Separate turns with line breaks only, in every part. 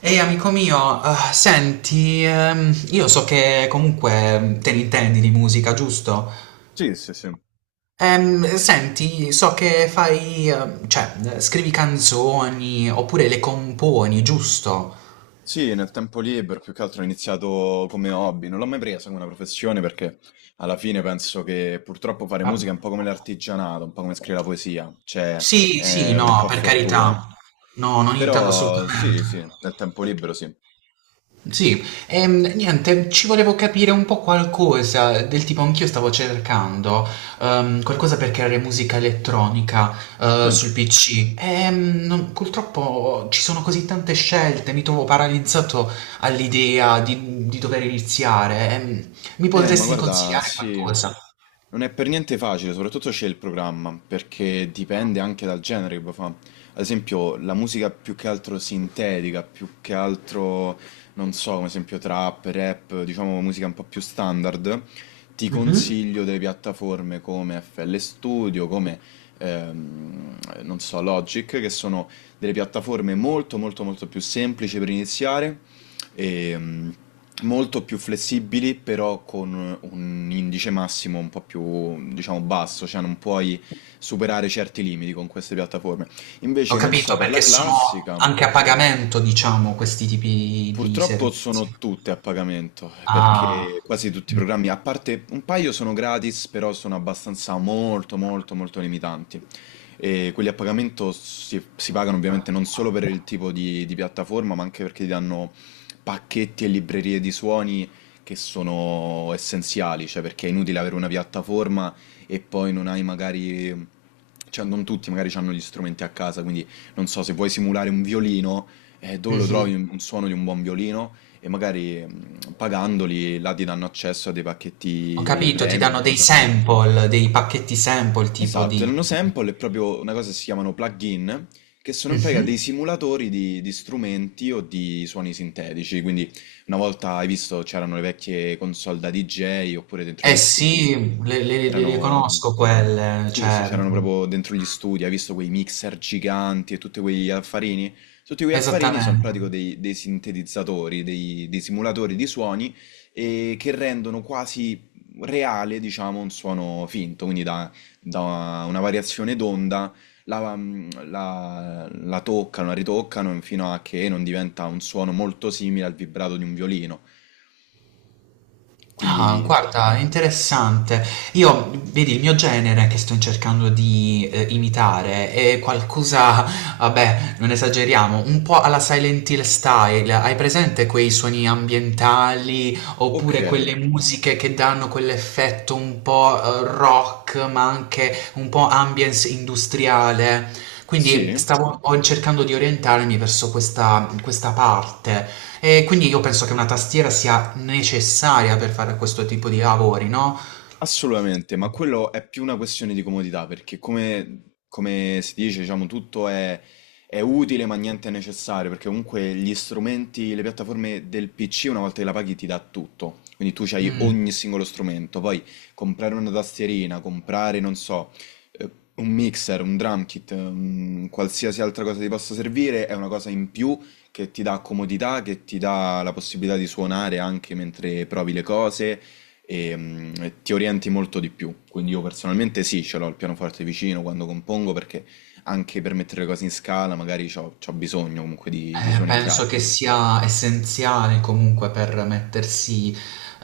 Ehi amico mio, senti, io so che comunque te ne intendi di musica, giusto?
Sì, sì, sì.
Senti, so che fai, cioè, scrivi canzoni oppure le componi, giusto?
Sì, nel tempo libero più che altro ho iniziato come hobby, non l'ho mai presa come una professione perché alla fine penso che purtroppo fare
Ah,
musica è un po' come l'artigianato, un po' come scrivere la poesia, cioè
sì, sì,
è un po'
no,
a
per
fortuna.
carità. No, non intendo
Però sì,
assolutamente.
sì, nel tempo libero sì.
Sì, niente, ci volevo capire un po' qualcosa, del tipo anch'io stavo cercando qualcosa per creare musica elettronica
Sì.
sul PC. Purtroppo ci sono così tante scelte, mi trovo paralizzato all'idea di dover iniziare. Mi
Ma
potresti
guarda,
consigliare
sì,
qualcosa?
non è per niente facile, soprattutto c'è il programma, perché dipende anche dal genere che vuoi fa. Ad esempio la musica più che altro sintetica, più che altro, non so, come esempio trap, rap, diciamo musica un po' più standard, ti
Mhm.
consiglio delle piattaforme come FL Studio, come ehm, non so, Logic, che sono delle piattaforme molto molto molto più semplici per iniziare e molto più flessibili, però con un indice massimo un po' più, diciamo, basso, cioè non puoi superare certi limiti con queste piattaforme.
Ho
Invece non so
capito,
per la
perché sono
classica.
anche a pagamento, diciamo, questi tipi di
Purtroppo
servizi.
sono tutte a pagamento,
Ah.
perché quasi tutti i
Mm.
programmi, a parte un paio sono gratis, però sono abbastanza molto molto molto limitanti. E quelli a pagamento si pagano ovviamente non solo per il tipo di piattaforma, ma anche perché ti danno pacchetti e librerie di suoni che sono essenziali, cioè perché è inutile avere una piattaforma e poi non hai magari... Cioè, non tutti magari hanno gli strumenti a casa, quindi non so, se vuoi simulare un violino, dove lo
Mh-mh.
trovi un suono di un buon violino e magari pagandoli là ti danno accesso a dei
Ho
pacchetti
capito, ti
premium,
danno dei
cose.
sample, dei pacchetti sample tipo
Esatto, e
di
Nano Sample è proprio una cosa che si chiamano plugin, che sono in pratica
mh-mh.
dei simulatori di strumenti o di suoni sintetici, quindi una volta hai visto c'erano le vecchie console da DJ oppure dentro
Eh
agli studi,
sì, le
erano
conosco quelle,
sì, sì,
cioè
c'erano proprio dentro gli studi, hai visto quei mixer giganti e tutti quegli affarini? Tutti quegli affarini sono in
esattamente.
pratica dei sintetizzatori, dei simulatori di suoni e che rendono quasi reale, diciamo, un suono finto, quindi da una variazione d'onda la, la toccano, la ritoccano fino a che non diventa un suono molto simile al vibrato di un violino.
Ah,
Quindi,
guarda, interessante. Io, vedi, il mio genere che sto cercando di imitare è qualcosa, vabbè, non esageriamo, un po' alla Silent Hill style. Hai presente quei suoni ambientali
ok,
oppure quelle musiche che danno quell'effetto un po' rock, ma anche un po' ambience industriale? Quindi
sì.
stavo cercando di orientarmi verso questa parte. E quindi io penso che una tastiera sia necessaria per fare questo tipo di lavori, no,
Assolutamente, ma quello è più una questione di comodità, perché come si dice, diciamo, tutto è utile ma niente è necessario, perché comunque gli strumenti, le piattaforme del PC una volta che la paghi ti dà tutto, quindi tu hai
mhmm,
ogni singolo strumento, poi comprare una tastierina, comprare, non so, eh, un mixer, un drum kit, un qualsiasi altra cosa ti possa servire, è una cosa in più che ti dà comodità, che ti dà la possibilità di suonare anche mentre provi le cose e ti orienti molto di più. Quindi io personalmente sì, ce l'ho il pianoforte vicino quando compongo perché anche per mettere le cose in scala magari c'ho bisogno comunque di suoni
penso
chiari.
che sia essenziale comunque per mettersi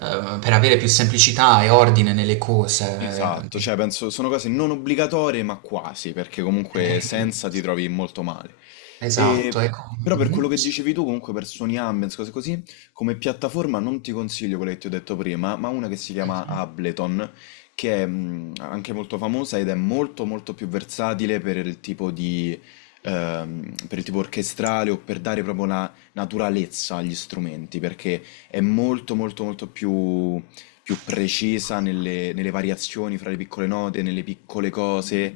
per avere più semplicità e ordine nelle cose.
Esatto, cioè penso sono cose non obbligatorie ma quasi, perché comunque
Ehm,
senza ti trovi molto male.
esatto,
E-
ecco.
Però per quello
Mh-mh,
che
sì,
dicevi tu, comunque per Sony Ambience, cose così, come piattaforma non ti consiglio quella che ti ho detto prima, ma una che si chiama
mh-mh.
Ableton, che è anche molto famosa ed è molto molto più versatile per il tipo di... per il tipo orchestrale o per dare proprio una naturalezza agli strumenti, perché è molto molto molto più precisa nelle variazioni fra le piccole note, nelle piccole cose,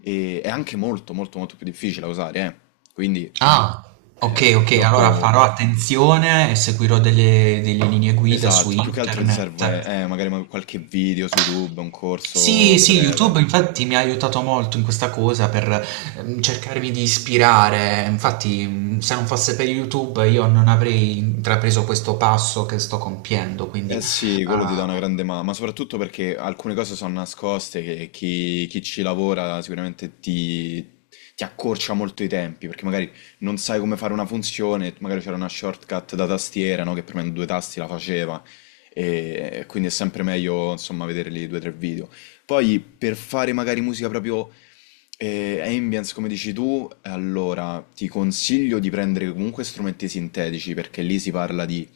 e è anche molto molto molto più difficile da usare, eh. Quindi
Ah, okay, okay, allora farò
purtroppo,
attenzione e seguirò delle linee guida su
esatto, più che altro ti
internet.
serve magari qualche video su YouTube, un corso
Sì, sì,
breve.
YouTube infatti mi ha aiutato molto in questa cosa per cercarmi di ispirare. Infatti, se non fosse per YouTube io non avrei intrapreso questo passo che sto compiendo,
Eh
quindi
sì, quello ti dà
ah,
una grande mano, ma soprattutto perché alcune cose sono nascoste che chi ci lavora sicuramente ti accorcia molto i tempi, perché magari non sai come fare una funzione, magari c'era una shortcut da tastiera, no, che premendo due tasti la faceva, e quindi è sempre meglio, insomma, vedere lì due o tre video. Poi per fare magari musica proprio ambience, come dici tu, allora ti consiglio di prendere comunque strumenti sintetici, perché lì si parla di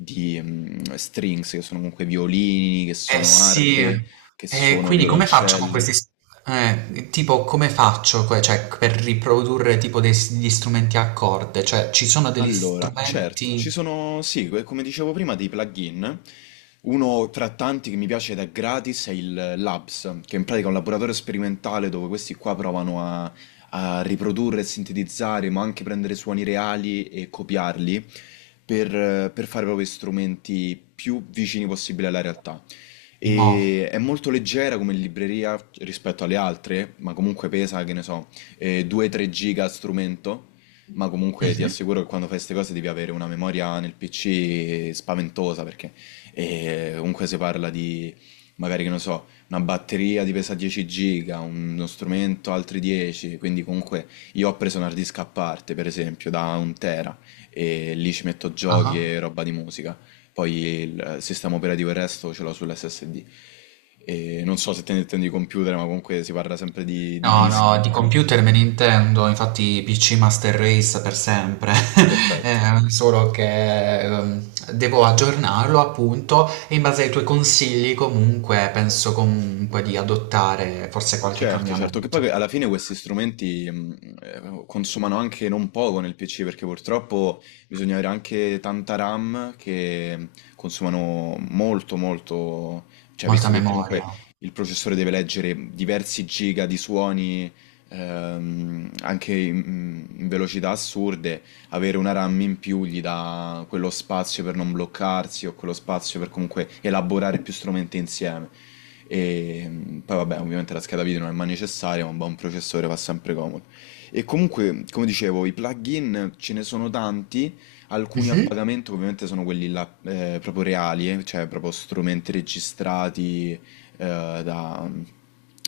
strings, che sono comunque violini, che
eh
sono
sì.
arpe, che
E
sono
quindi come faccio con
violoncelli.
tipo come faccio cioè, per riprodurre tipo degli strumenti a corde? Cioè, ci sono degli
Allora, certo, ci
strumenti
sono, sì, come dicevo prima, dei plugin. Uno tra tanti che mi piace ed è gratis è il Labs, che in pratica è un laboratorio sperimentale dove questi qua provano a riprodurre e sintetizzare, ma anche prendere suoni reali e copiarli per fare proprio strumenti più vicini possibile alla realtà.
mo.
E è molto leggera come libreria rispetto alle altre, ma comunque pesa, che ne so, 2-3 giga a strumento, ma comunque ti
Mhm.
assicuro che quando fai queste cose devi avere una memoria nel PC spaventosa, perché comunque si parla di, magari che ne so, una batteria di pesa 10 giga, uno strumento altri 10, quindi comunque io ho preso un hard disk a parte, per esempio, da un tera, e lì ci metto giochi
Ah.
e roba di musica. Poi il sistema operativo e il resto ce l'ho sull'SSD. E non so se te ne intendi computer, ma comunque si parla sempre di
No, no, di
dischi rigidi.
computer me ne intendo, infatti PC Master Race per sempre.
Perfetto.
Solo che devo aggiornarlo appunto e in base ai tuoi consigli comunque penso comunque di adottare forse qualche
Certo, certo, che
cambiamento.
poi alla fine questi strumenti consumano anche non poco nel PC perché purtroppo bisogna avere anche tanta RAM che consumano molto molto, cioè
Molta
visto che comunque
memoria.
il processore deve leggere diversi giga di suoni anche in velocità assurde, avere una RAM in più gli dà quello spazio per non bloccarsi o quello spazio per comunque elaborare più strumenti insieme. E poi vabbè, ovviamente la scheda video non è mai necessaria, ma un buon processore fa sempre comodo. E comunque, come dicevo, i plugin ce ne sono tanti, alcuni a
Mhm.
pagamento ovviamente sono quelli là, proprio reali, cioè proprio strumenti registrati da,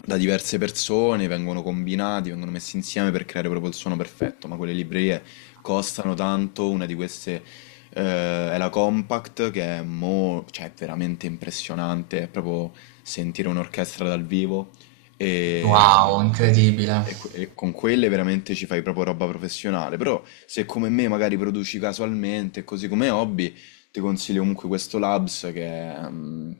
da diverse persone, vengono combinati, vengono messi insieme per creare proprio il suono perfetto, ma quelle librerie costano tanto, una di queste è la Compact che è, cioè, è veramente impressionante, è proprio sentire un'orchestra dal vivo e,
Wow, incredibile.
e con quelle veramente ci fai proprio roba professionale, però se come me magari produci casualmente, così come hobby, ti consiglio comunque questo Labs che è, mm,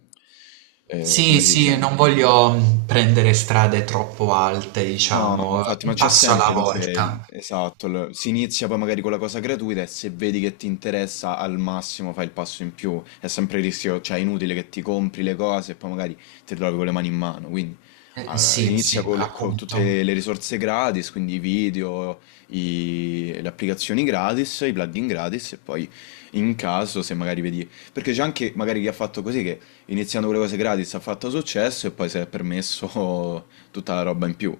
eh, come
Sì,
si
sì, non
dice?
voglio prendere strade troppo alte,
No,
diciamo,
infatti, ma
un
c'è
passo
sempre
alla
comunque il-
volta.
esatto, il- si inizia poi magari con la cosa gratuita e se vedi che ti interessa al massimo fai il passo in più, è sempre il rischio, cioè è inutile che ti compri le cose e poi magari ti trovi con le mani in mano, quindi allora,
Sì,
inizia
sì,
con, con
appunto.
tutte le risorse gratis, quindi i video, le applicazioni gratis, i plugin gratis e poi in caso se magari vedi, perché c'è anche magari chi ha fatto così che iniziando con le cose gratis ha fatto successo e poi si è permesso tutta la roba in più.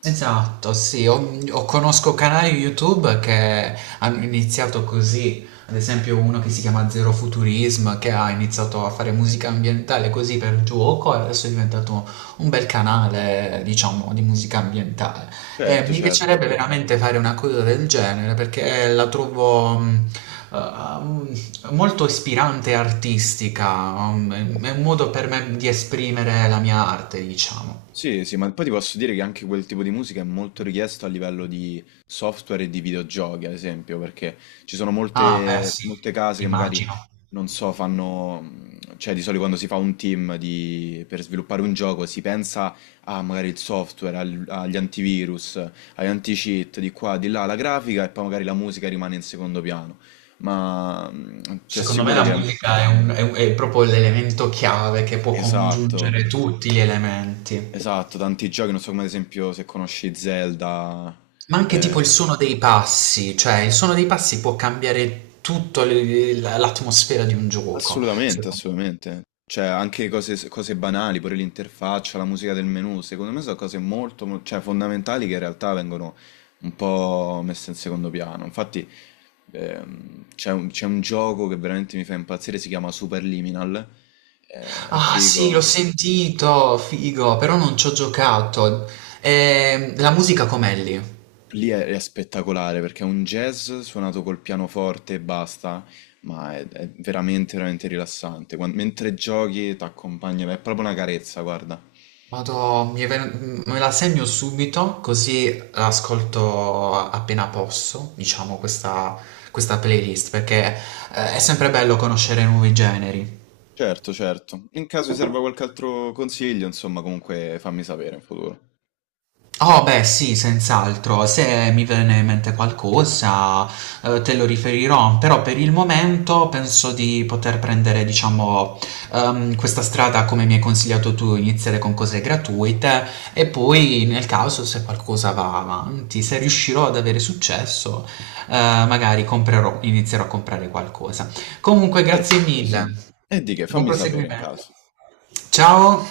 Esatto, sì, ho o conosco canali YouTube che hanno iniziato così, ad esempio uno che si chiama Zero Futurism, che ha iniziato a fare musica ambientale così per gioco e adesso è diventato un bel canale, diciamo, di musica ambientale. E
Certo,
mi piacerebbe
certo.
veramente fare una cosa del genere perché la trovo mm, molto ispirante e artistica, è un modo per me di esprimere la mia arte, diciamo.
Sì, sì, ma poi ti posso dire che anche quel tipo di musica è molto richiesto a livello di software e di videogiochi, ad esempio, perché ci sono
Ah, beh,
molte,
sì,
molte case che magari,
immagino.
non so, fanno, cioè di solito quando si fa un team per sviluppare un gioco si pensa a magari il software, agli antivirus, agli anti-cheat, di qua, di là, la grafica e poi magari la musica rimane in secondo piano. Ma ti
Secondo me
assicuro
la
che... è...
musica è, è proprio l'elemento chiave che può
Esatto.
congiungere tutti gli elementi.
Esatto, tanti giochi, non so come ad esempio se conosci Zelda.
Ma anche tipo
Eh,
il suono dei passi, cioè il suono dei passi può cambiare tutta l'atmosfera di un gioco.
assolutamente, assolutamente. Cioè, anche cose, cose banali, pure l'interfaccia, la musica del menu, secondo me sono cose molto, cioè, fondamentali che in realtà vengono un po' messe in secondo piano. Infatti, c'è un gioco che veramente mi fa impazzire, si chiama Superliminal. È
Ah, sì, l'ho
figo.
sentito, figo, però non ci ho giocato. La musica com'è lì?
Lì è spettacolare perché è un jazz suonato col pianoforte e basta, ma è veramente, veramente rilassante. Mentre giochi ti accompagna, è proprio una carezza, guarda.
Vado, me la segno subito, così appena posso, diciamo, questa playlist, perché è sempre bello conoscere nuovi generi.
Certo, certo. In caso ti serva qualche altro consiglio, insomma, comunque fammi sapere in futuro.
Oh beh sì, senz'altro, se mi viene in mente qualcosa, te lo riferirò, però per il momento penso di poter prendere, diciamo, questa strada come mi hai consigliato tu, iniziare con cose gratuite e poi nel caso se qualcosa va avanti, se riuscirò ad avere successo, magari comprerò, inizierò a comprare qualcosa. Comunque, grazie
Perfetto,
mille,
sì. E di che,
buon Figurati.
fammi sapere in
Proseguimento.
caso.
Ciao!